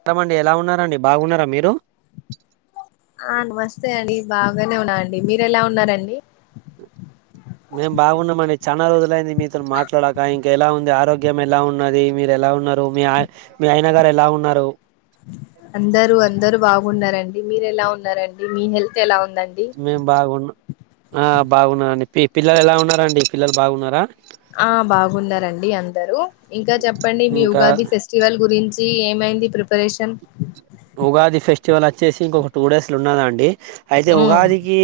స్తామండి ఎలా ఉన్నాండి బాగున్నారా మీరు ఆ నమస్తే అండి బాగానే ఉన్నాండి మీరు ఎలా ఉన్నారండి మేం బావున్నామండి చాలా రోజులయింది మీతో మాట్లాడాక ఇంకా ఎలా ఉంది ఆరోగ్యం ఎలా ఉన్నది మీరు ఎలా ఉన్నారు మీ మీ అయన గారు ఎలా ఉన్నారు అందరు అందరు బాగు న్నారండి మీరు ఎలా ఉన్నారండి మీ హెల్త్ ఎలా ఉం మేం బాగున్నా ఆ బాగున్నానండి పి పిల్లలు ఎలా ఉన్నారండి పిల్లలు బాగున్నారా ఆ బాగున్నారండి అందరూ ఇంకా చెప్పండి మీ ఇంకా ఉగాది ఫెస్టివల్ గురించి చి ఏమైంది ప్రిపరేషన్ ఉగాది ఫెస్టివల్ వచ్చేసి ఇంకొక టూ డేస్ల ఉన్నాదండి అయితే మ్మ్ ఉగాదికి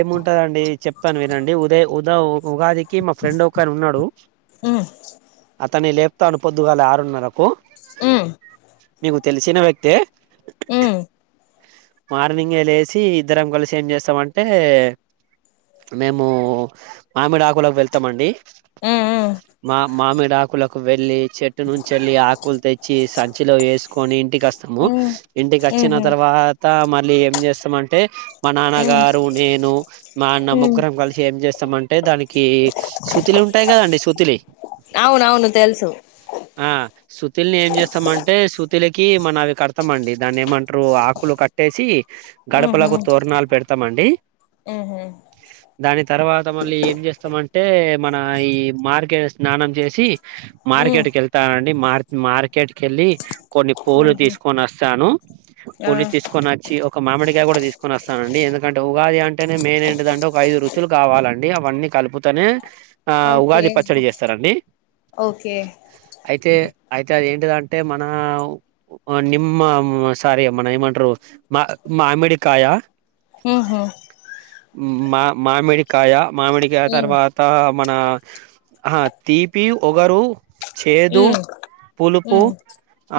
ఏముంటదండి చెప్ పనిదండి ఉదయ ఉదా ఉగాదికి మా ఫ్రెండ్ ఒకని ఉన్నాడు అతన్ని లే తాను పొద్దుగాల ఆరున్నరకు మ్మ్ నికు తెలిసిన వ్యక్తి హమ్ మార్నింగ్ వెళ్ళసి ఇద్దరం కలిసి ఏం చేస్తామంటే మేము మామిడి ఆకులోకి వెళ్తామండి మ్మ్ మా మామీ డాకులు వెళ్ళి చెట్టు నుంచిళ్ళలి ఆకులు తెచ్చి సంచిలో వేసుకొని ఇంటికి వస్తాము మ్మ్ ఇంటికి మ్మ్ వచ్చిన మ్మ్హు, తర్వాత మరి మళ్ ఏం చేస్తామంటే మా మ్మ్ నాన్నగారు నేను మా అన్న మ్మ్ ముగ్గురం కలిసి ఏం చేస్త ఇస్తాం అంటే దానికి శుతిలి ఉంటాయి కదండి శుతిలి అవునవును తెలుసు శుతిల్ని ఏం చేస్తామంటే శుతిలకి మన అవి కడతా కస్తంమండి దాన్ని ఏమంటారు ఆకులు కట్టేసి మ్మ్ గడపలకు తోరణాలు పెడుత మ్మ్ దాని తర్వాత మళ్ళీ ఏం చేస్తామంటే మన ఈ మార్కెట్ స్నానం చేసి మ్మ్ మార్కెట్కి వెళ్తానండి మ మార్కెట్ క వెళ్ళి కొన్ని పూలు తీసుకు కొనస్తాను ఆ పులి తీసుకన్నాక వచ్చి ఒక మామిడికాయ కూడా తీసుకుని వస్తానండి ఎందుకంటే ఉగాది అంటేనే మెయిన్ ఏంటదంటే ఒక ఐదు రుచులు కావాలండి అవన్నీ కలుపుతనే ఆ ఓకే ఉగాది పచ్చడి చేస్తారండి ఓకే అయితే అయితే అది ఏంటిదంటే మన నిమ్ సార అమ్మన ఏమండారు మా మామిడికాయ హహ మా మామిడికాయ మామిడిగా మ్మ్ తర్వాత మన ఆ తీపి ఒగరు చేదు మ్మ్ పులుపు మ్మ్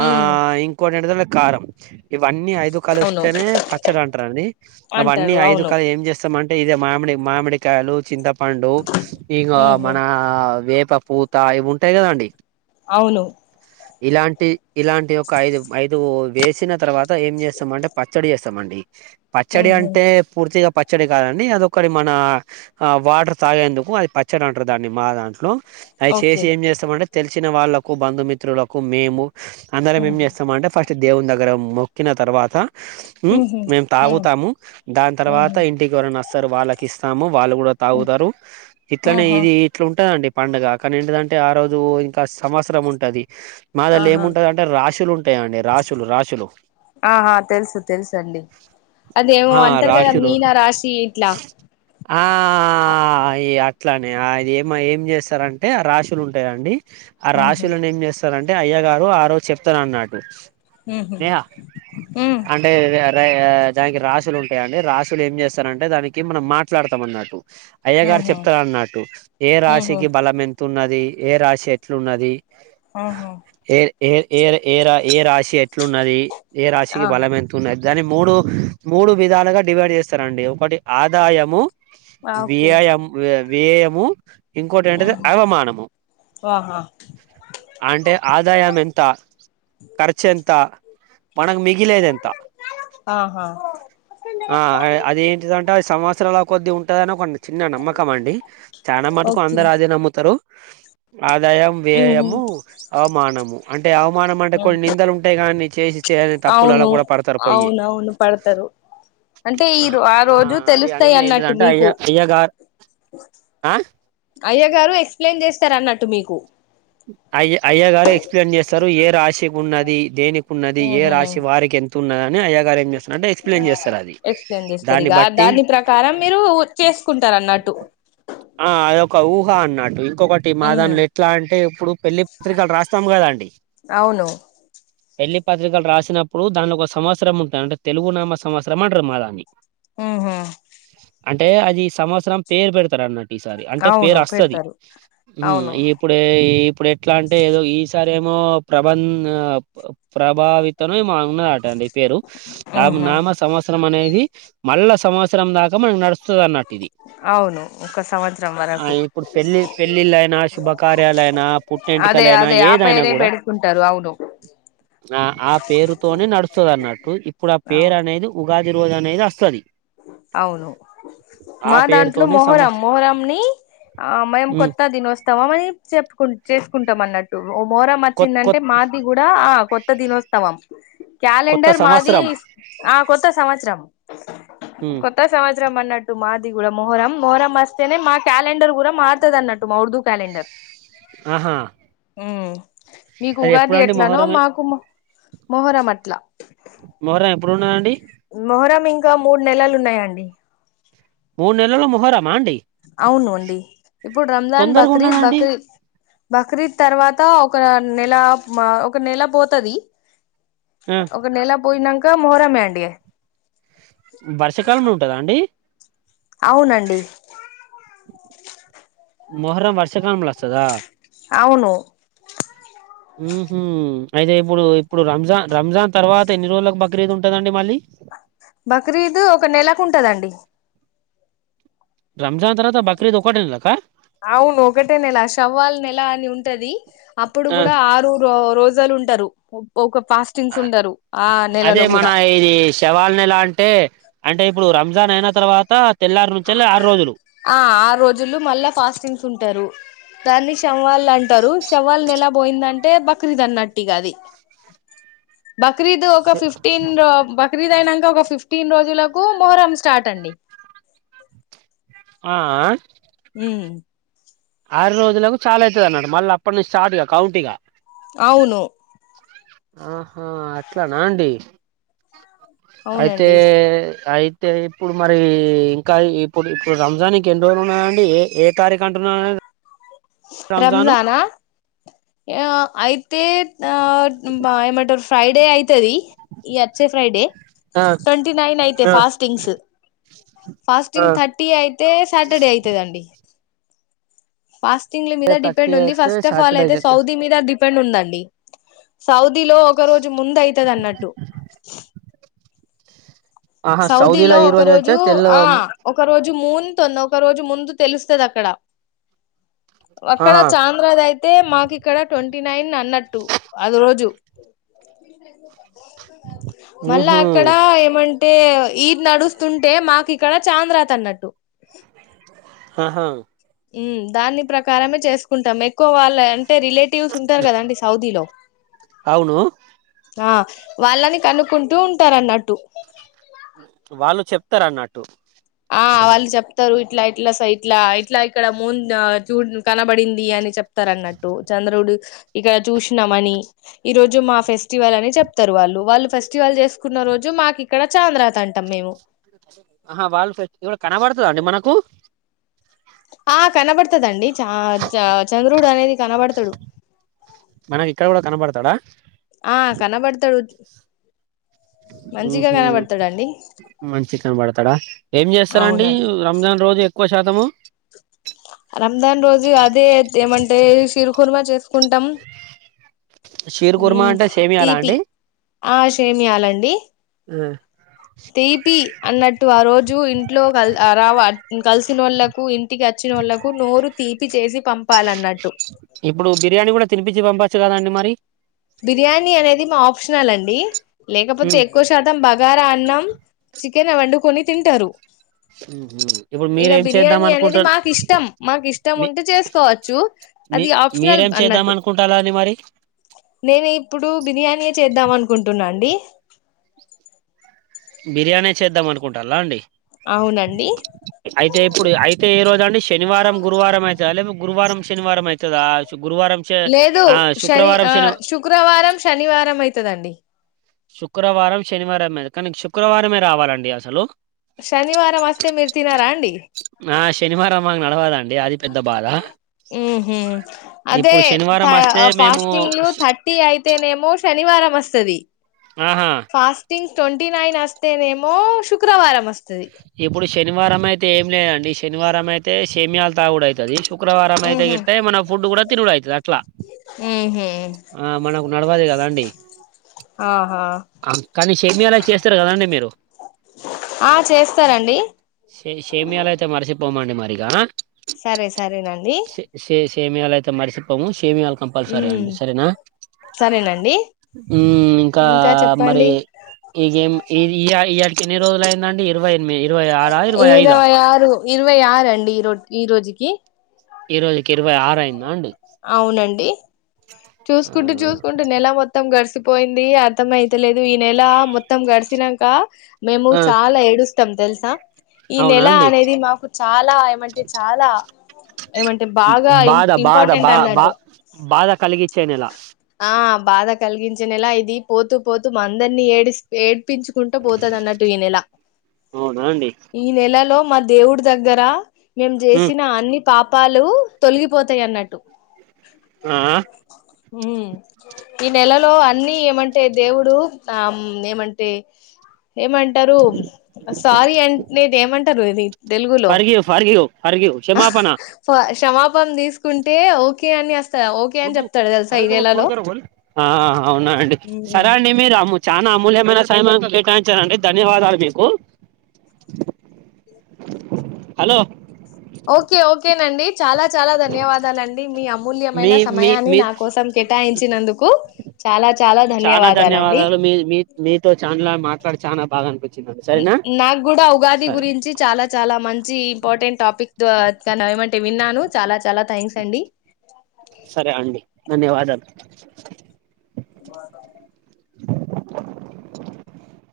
ఆ మ్మ్ ఇం కొ నిడుదల కారం ఇవన్నీ అఐ ఐదు కలు అవును వస్తేనే పచ్చడి అంటారుని అవన్నీ అంటారు ఐదు అవును కాలు ఏం చేస్తామంటే ఇదే మామిడి మామిడి కాయలు చింతపండు ఈకా ఉహు మన వేప పూత ఇవి ఉంటాయి కదా అండి అవును ఇలాంటి ఇలాంటి ఒక ఐదు ఐదు వేసిన తర్వాత ఏం చేస్తామంటే పచ్చడి చేస్తామండి పచ్చడి ఉహు అంటే పూర్తిగా ప చ్చడి కాదండి అదిొ ఒకటి మన వాటర్ తాగేందుకు అది పచ్చడి అంటారు దాన్ని మా దాంట్లో అది చేసి ఓకే ఏం చేస్తామంటే తెల్ వచ్చిన వాళ్లకు బంధుమిత్రులకు మేము అందరం మేమ్ ఉహు చేస్ మహా అంటే ఫస్ట్ దేవుని దగ్గర మొక్కిన తర్వాత ఉహు మేము ఉ తాగుతాము దాని తర్వాత ఉహు ఇంటికి ఎవరనాస్తారు వాళ్ళ కిస్తాము వాళ్ళు కూడా ఉ తాగుతారు ఇట్లనే ఆహా ఇది ఇట్లా ఉంటదండి పండుగ కాని ఏంటిదంటే ఆ రోజు ఇంకా సంవత్సరం ఉంటది మాదల్ ఆహా ఏముంటది అంటే రాసుులు ఉన్ ఉంటాయండి రాసులు రాసులు ఆహా తెలుసు తెలుసు అండి అదేమో ఆ అంటారు కదా రాసులు మీనా రాశి ఇట్లా ఆ ఇయా ఇట్ల అని ఆ ఏమ ఏం చేస్తారంటే రాశులు ఉంటాయండి ఆ ఉహు రాశులను ఏం చేస్ అంటారు అయ్య గారు ఆ రోజు చెప్తన్ అన్నాడ్ బొ ఉహు నేహా ఉ అంటే దానికి రాశులు ఉంటాయంండి రాశు ఏం చేస్తారంటే దానికి మనం మాట్లాతాం అన్నట్టు అయ్య గారు ఉహు చెప్తర్ అన్నట్ ఏ ఉహు రాశికి బలం ఎంతున్నది ఏ రాసి ఎట్లున్నది ఆహా ఏ ఏ ఏర్ ఏరాయి ఏ రాశి ఎట్లున్నది ఏ ఆ రాశికి బలం ఎంతు ఉన్నద్ దాన్ని మూడు మూడు విధాలుగా డివైడ్ చేస్తారండి ఒకటి ఆదాయము ఆ వి. Okay I. యమ్ ఏం వేయము ఇంకోటి ఏంటది ఉహు అవమానము ఆహా అంటే ఆదాయం ఎంత ఖర్చు ఎంత మనగ్ మిగిలేది ఎంత ఆహా ఆ అది ఏంటిదంటే అ సంవత్సరల కొద్ది గా ఉంటదని ఒకన్ని చిన్న నమ్మకం అండి చాలా మటుకు ఓకే అందరు అదే నమ్ముతరు ఆదాయం ఉహు వ్యయము అవమానము అంటే అవమానం కొన్ని నిందలు ఉంటాయి కానీ చేసి చేయని తప్పులు అలా అవును కూడా పడతారు పోయి అవునవును పడతారు అంటే ఈ ఆ రోజు అది తెలుస్తాయి అనేది ఏంటిది అన్నట్టు అంటే మీకు అయ్యా అయ్యా గారు ఆ అయ్య గారు ఎక్స్ప్లెయిన్ చేస్తారు అన్నట్టు మీకు అయ్య అయ్య గారు ఎక్స్ప్లెయిన్ చేస్తారు ఏ రాశి ఉన్నది దేని ఉన్నది ఏ ఉహు రాశి వారికి ఎం తున్నదని అయ్యగారే ఎక్స్ప్లెయిన్ చేస్తారు దాన్ని ఇక బట్టి దాని ప్రకారం మీరు చేసుకుంటారు అన్నట్టు ఒక ఊహా అన్నట్టు ఈ ఇంకొకటి ఉహు మాదాన్లో ఎట్లా అంటే ఇప్పుడు పెళ్లి పత్రికలు రాస్తాం కదా అండి అవును పెళ్ళి పత్రికలు రాసినప్పుడు దానికి ఒక సంవత్సరం ఉంటుంది అంటే తెలుగు నామ సంవత్సరం అంటరు మా దాన్ని ఉహు అంటే అది సంవత్సరం పేరు పెడతారు అన్నట్టు ఈసారి అంటే పేరు అవును వస్తుది పెడతారు మ్మ్ అవును ఇప్పుడే ఇప్పుడు ఎట్లా అంటే ఏదో ఈసారి ఏమో ప్రబం ప్రభావితమే మా ఉన్నారటండి పేరు నా ఉహు నామ సంవత్సరం అనే ఇది మళ్ళా సంవత్సరం దాకా మనకి నడుస్తుది అన్నట్టు ఇది అవును ఒక సంవత్సరం వరకు శుభకార్యాలయినా అదే అదే ఆ పేరే పెడుకుంటారు అవును ఆ ఆ పేరుతోనే నడుస్తది అన్నట్టు ఇప్పుడు ఆ పేరు అవును అనేది ఉగాది రోజు అనేది వస్తది అవును ఆ మా దాంట్లో పేరుతోనే మొహరం సంవత్స మొహరంని ఆ మేము హ్మ్. కొత్త దినోత్సవం అని చెప్పుకుం చేసుకుంటాం అన్నట్టు ఓ మొహరం కొత్ వచ్చిందంటే కొత్ మాది కూడా ఆ కొత్త దినోత్సవం కొత్త క్యాలెండర్ మాది సంవత్సరం. ఆ కొత్త సంవత్సరం హ్మ్. కొత్త సంవత్సరం మన్నట్టు మాది కూడా మొహరం మొహరం వస్తేనే మా కేల కాలెండర్ కూడా మార్తదన్నట్టు మా ఉర్దూ క్యాలెండర్ ఆహా! హ్మ్ మీకు అది ఉగాది ఎప్పుడండి ఎట్లనో మొహర్రం మాకు మొ మొహరం అట్లా ఎప్పుడున్నా అండి మొహరం ఇంకా మూడు నెలలు ఉన్నాయండి మూడు నెలలో మొహరమా అండి అవునుండి ఇప్పుడు రంజాన్ తొందరగా బక్రీద్ ఉన్నదండి బక్రీద్ బక్రీద్ తర్వాత అంత ఒక నెల ఒక నెల పోతది ఆ ఒక నెల పోయినాంక ఇక మొహరమే అండి వర్షాకాలంలో ఉంటందా అండి అవునండి మోహరం వర్షకాలం ల సదా అవును ఉహు అయితే ఇప్పుడు ఇప్పుడు రంజాన్ రంజాన్ తర్వాత ఎన్ని రోజులకు బక్రీదు ఉంటదండి మళ్ళీ బక్రీద్ ఒక నెలకు ఉంటదండి రంజా తర్వాత బక్రీద్ ఒకటెన కా అవును ఒకటే నెల షవ్వల్ నెల అని ఉంటది అప్పుడు ఆ కూడా ఆరు రోజు ఉంటారు ఒక ఫాస్టింగ్స్ ఉండరు ఆ అదే నెలలో మన కూడా ఇది షవల్ నెల అంటే అంటే ఇప్పుడు రంజాన్ అయిన తర్వాత తెల్లారు నుంచి ఆరు రోజులు ఆ ఆ రోజులు మళ్ళా ఫాస్టింగ్స్ ఉంటారు దాన్ని షవల్ అంటారు షవల్ నెల పోయిందంటే బక్రీద్ అన్నట్టిగా అది బక్రీద్ ఒక శ- ఫిఫ్టీన్ బ బక్రీదు అయినాక ఒక ఫిఫ్టీన్ రోజులకు మొహరం స్టార్ట్ అండి ఆ ఆ హూ ఆరు రోజులకు చాలా అయితది అన్నడు మళ్ళీ అప్పటి నుంచి స్టార్ట్ గా కౌంట్ ఇగా అవును ఆహా అట్లా నా అండి అయితే అవునండి అయితే ఇప్పుడు మరీ ఇంకా ఇప్పుడు ఇప్పుడు రంజాన్కి ఎన్ని రోజులు ఉన్నాండి ఏ ఏ తారీఖు అంటున్నా రంజానా ఏ ఆయి తే బాయ మటర్ ఫ్రైడే అయితే అది ఈ వచ్చే ఫ్రైడే ఆ ట్వంటీ నైన్ అయితే ఆ ఫాస్టింగ్స్ ఆ ఫాస్టింగ్ థర్టీ అయితే సాటర్డే అవుతదండి పాస్ టింగ్ మీద థర్టీ డిపెండ్ ఉంది అయితే ఫస్ట్ ఆఫ్ ఆల్ సాటర్డే అయితే సౌదీ మీద డిపెండ్ ఉందండి [inaudible] సౌదీలో ఒక రోజు ముందు అయితది అన్నట్టు ఆహా సౌదీలో ఈ ఒక అయితే రోజు తెల్ల ఆ ఒక రోజు మూన్ తోన్ ఒక రోజు ముందు తెలుస్తదక్కడ వక్కడ ఆహా చాంద్రాద్ ఐతే మాకిక్కడ ట్వంటీ నైన్ అన్నట్టు ఆ రోజు మళ్ళా ఊహు అక్కడ ఏమన్ టే ఈద్ నడుస్తుంటే మాకిక్కడ చాంద్రాత్ అన్నట్టు హాహా మ్ దాన్ని ప్రకారమే చేసుకుంటాం ఎక్కువ వాళ్ళె ఎన్ టే రిలేటివ్స్ ఉంటారు కదండి సౌదీలో అవును ఆ వాళ్ళని కనుక్కుంటూ ఉంటారు అన్నట్టు వాళ్ళు చెప్తారు అన్నట్టు ఆ వాళ్ళు చెప్తారు ట్లా ఇట్లా సైట్లా ఇట్లా ఇక్కడ మూన్ చూ కనబడింది అని చెప్ తారన్నట్టు చంద్రుడు ఇక్కడ చూసినామని ఈ రోజు మా ఫెస్టివల్ అని చెప్తారు వాళ్ళు వాళ్ళు ఫెస్టివల్ చేసుకున్న రోజు మాకిక్కడ చాంద్రాత్ అంటాం మేము ఆహా వాళ్ళు ఫే కనబడుతదా అండి మనకు ఆ కనబడ్తదండి చ చ చంద్రడు అనేది కనబడతాడు మనకి ఇక్కడ కూడా కనబడతాడా ఆ కనబడతాడు మంచిగా ఊహూ కనబడతాడుండి మంచిగ కనపడతాడా ఏం చేస్తారండి అవునండి రంజాన్ రోజు ఎ క్కువ శాతం రంజన్ రోజు అదేత్ ఏమంటే షీరుకుర్మ చేసుకుంటాం షీర్ కుర్మా మ్ అంటే సేమియాలా తీపి అండి ఆ షేమియాలండి తీపి అన్నట్టు ఆ రోజు ఇంట్లో కల్ రావ కల్స్ తినోళ్లకు ఇం టి కచ్చినోళ్ళకు నోరు తీపి చేసి పంపాలన్నట్టు ఇప్పుడు బిర్యానీ కూడా తినిపిచ్చి పంపచ్చు కదాండి మరి బిర్యానీ అనేది మా ఆప్షనల్ అండి లేకపోతే ఉమ్ ఎక్కువ శాతం బగారా అన్నం చికెన్ వండుకొని తింటారు ఇప్పుడు ఇగ మీరేం చేద్దాం బిర్యానీ అనేది అనుకుంటారు మాకు ఇష్టం మాకు ఇష్టం మీ ఉంటే చేసుకోవచ్చు మీ అది ఆప్షనల్ మీరేం చేద్దాం అన్నట్టు అనుకుంటాలా అండి మరి నేను ఇప్పుడు బిర్యానీ చేద్దాం అనుకుంటున్నా అండి బిర్యానీ చేద్దాం అనుకుంటాల్ల అండి అవునండి అయితే ఇప్పుడు అయితే ఈ రోజు దండి శనివారం గురువారం అయితద లేపితే గురువారం శనివారం అయితదా గురువారం చే లేదు ఆ శని శుక్రవారం ఆ శుక్రవారం శనివారం అయితదండి శుక్రవారం శనివారంమే కానీ శుక్రవారమే రావాలండి అసలు శనివారం వస్తే మీరు తినారా అండి ఆ శనివారం మకు నడవాదం మ్ హు అదే ఇప్పుడు శనివారం వస్తే మేము ఫాస్టింగ్ థర్టీ అయితేనేమొ శ శనివారం వస్తది ఆహా ఫాస్టింగ్ ట్వంటీ నైన్ వస్తేనేమో శుక్రవారం వస్తది ఇప్పుడు శనివారం అయితే ఏం లేదండి శనివారం అయితే సేమయాాల తాగుడయి ది శుక్రవారం అయితే ఉహు గట్ట ఏమన్న ఫుడ్ కూడా తిినుడయితది అట్లా ఉహు ఆ మనకు నడవదు కదాండి ఆహా కానీ సేమియాలు అయి చేస్తారు కదండి మీరు ఆ చేస్తారండి సే సేమియాాలు అయితే మరిచె పో భో మాండి మరిగా సరే సరేనండి సేమియలయితే మరిసిపోము సేమియలు కంపల్సరీ ఉమ్ అండి నా సరేనండి హు ఇంకా మరి ఇం ఇది ఇయ్యాటికి ఎన్ని రోజులైందండి ఎప్ ఇరవై ఇరవై ఆరా ఇరవై ఐదుా ఇరవై ఆరండి ఈరో ఈ రోజుకి ఈ రోజుకి ఇరవై ఆరయింద అండి అవునండి ఆ చూసుకుంటూ చూసుకుంటూ నెల మొత్తం గడిసి పోయింది అర్థం అయితలేదు ఈ నెల మొత్తం గడిచినంక మేము ఆ చాలా ఏడుస్తాం తెలు సా ఈ అవునా నెల అండి. అనేది మాకు చాలా ఏమంటే చాలా ఏమంటే బాగా ఇ ఇం ధ బా ఇంపార్టెంట్ బా అన్నట్టు బాధ కలిగిచ్చేనేెల ఆ బాధ కలిగించె నేలా ఇది పోతూ పోతూ అందరిని ఏడిస్ ఏ ప్పించుకుంటా పోతది అన్నట్టు ఈ నెల అవునా అండి ఈ నెలలో మా దేవుడి దగ్గరా మేం ఉమ్ జేసిన అన్ని పాప్ పాలు తొల్లియిపోతయన్న టు ఆఅ ఉ ఈ నెలలో అన్నీ ఏమంటే దేవుడు ఆమ్ ఏమంటే ఏమంటారు సారీ అన్ నేదేమెం ట్రరు ఇది తెలుగులో ఫార్గియు ఫరియు అరిగ్యూ క్షమాపణ పం తీసుకుంటే ఓకే అని అస్ ఆ అవున అండి, ఉమ్ సరే అండి మిరా అము చానా అమూల్యమైన సైమన్ కేటాయించారండి ధన్యవాదాలు మీకు, హలో ఓకే ఓకేనండి. చాలా చాలా ధన్యవాదాలండి మీ అమూల్యమైన మీ మీ సమయాన్ని మీ నా కోసం కేటాయించినందుకు చాలా చాలా చాన ధన్యవాదాలండి ధన్యవాదాలు మీ మీత్ మీతో చాన్ల మా ట్లడి చాన బాగ అనిపి ఇ నాకూడా ఉగాది గురించి చాలా చాలా మంచి ఇంపార్టెంట్ టాపిక్ ద్దో ఒద్దన్నారు ఏమంటే విన్నాను చాలా చాలా థ్యాంక్స్ తండి సరే అండి ధన్యవాదాల్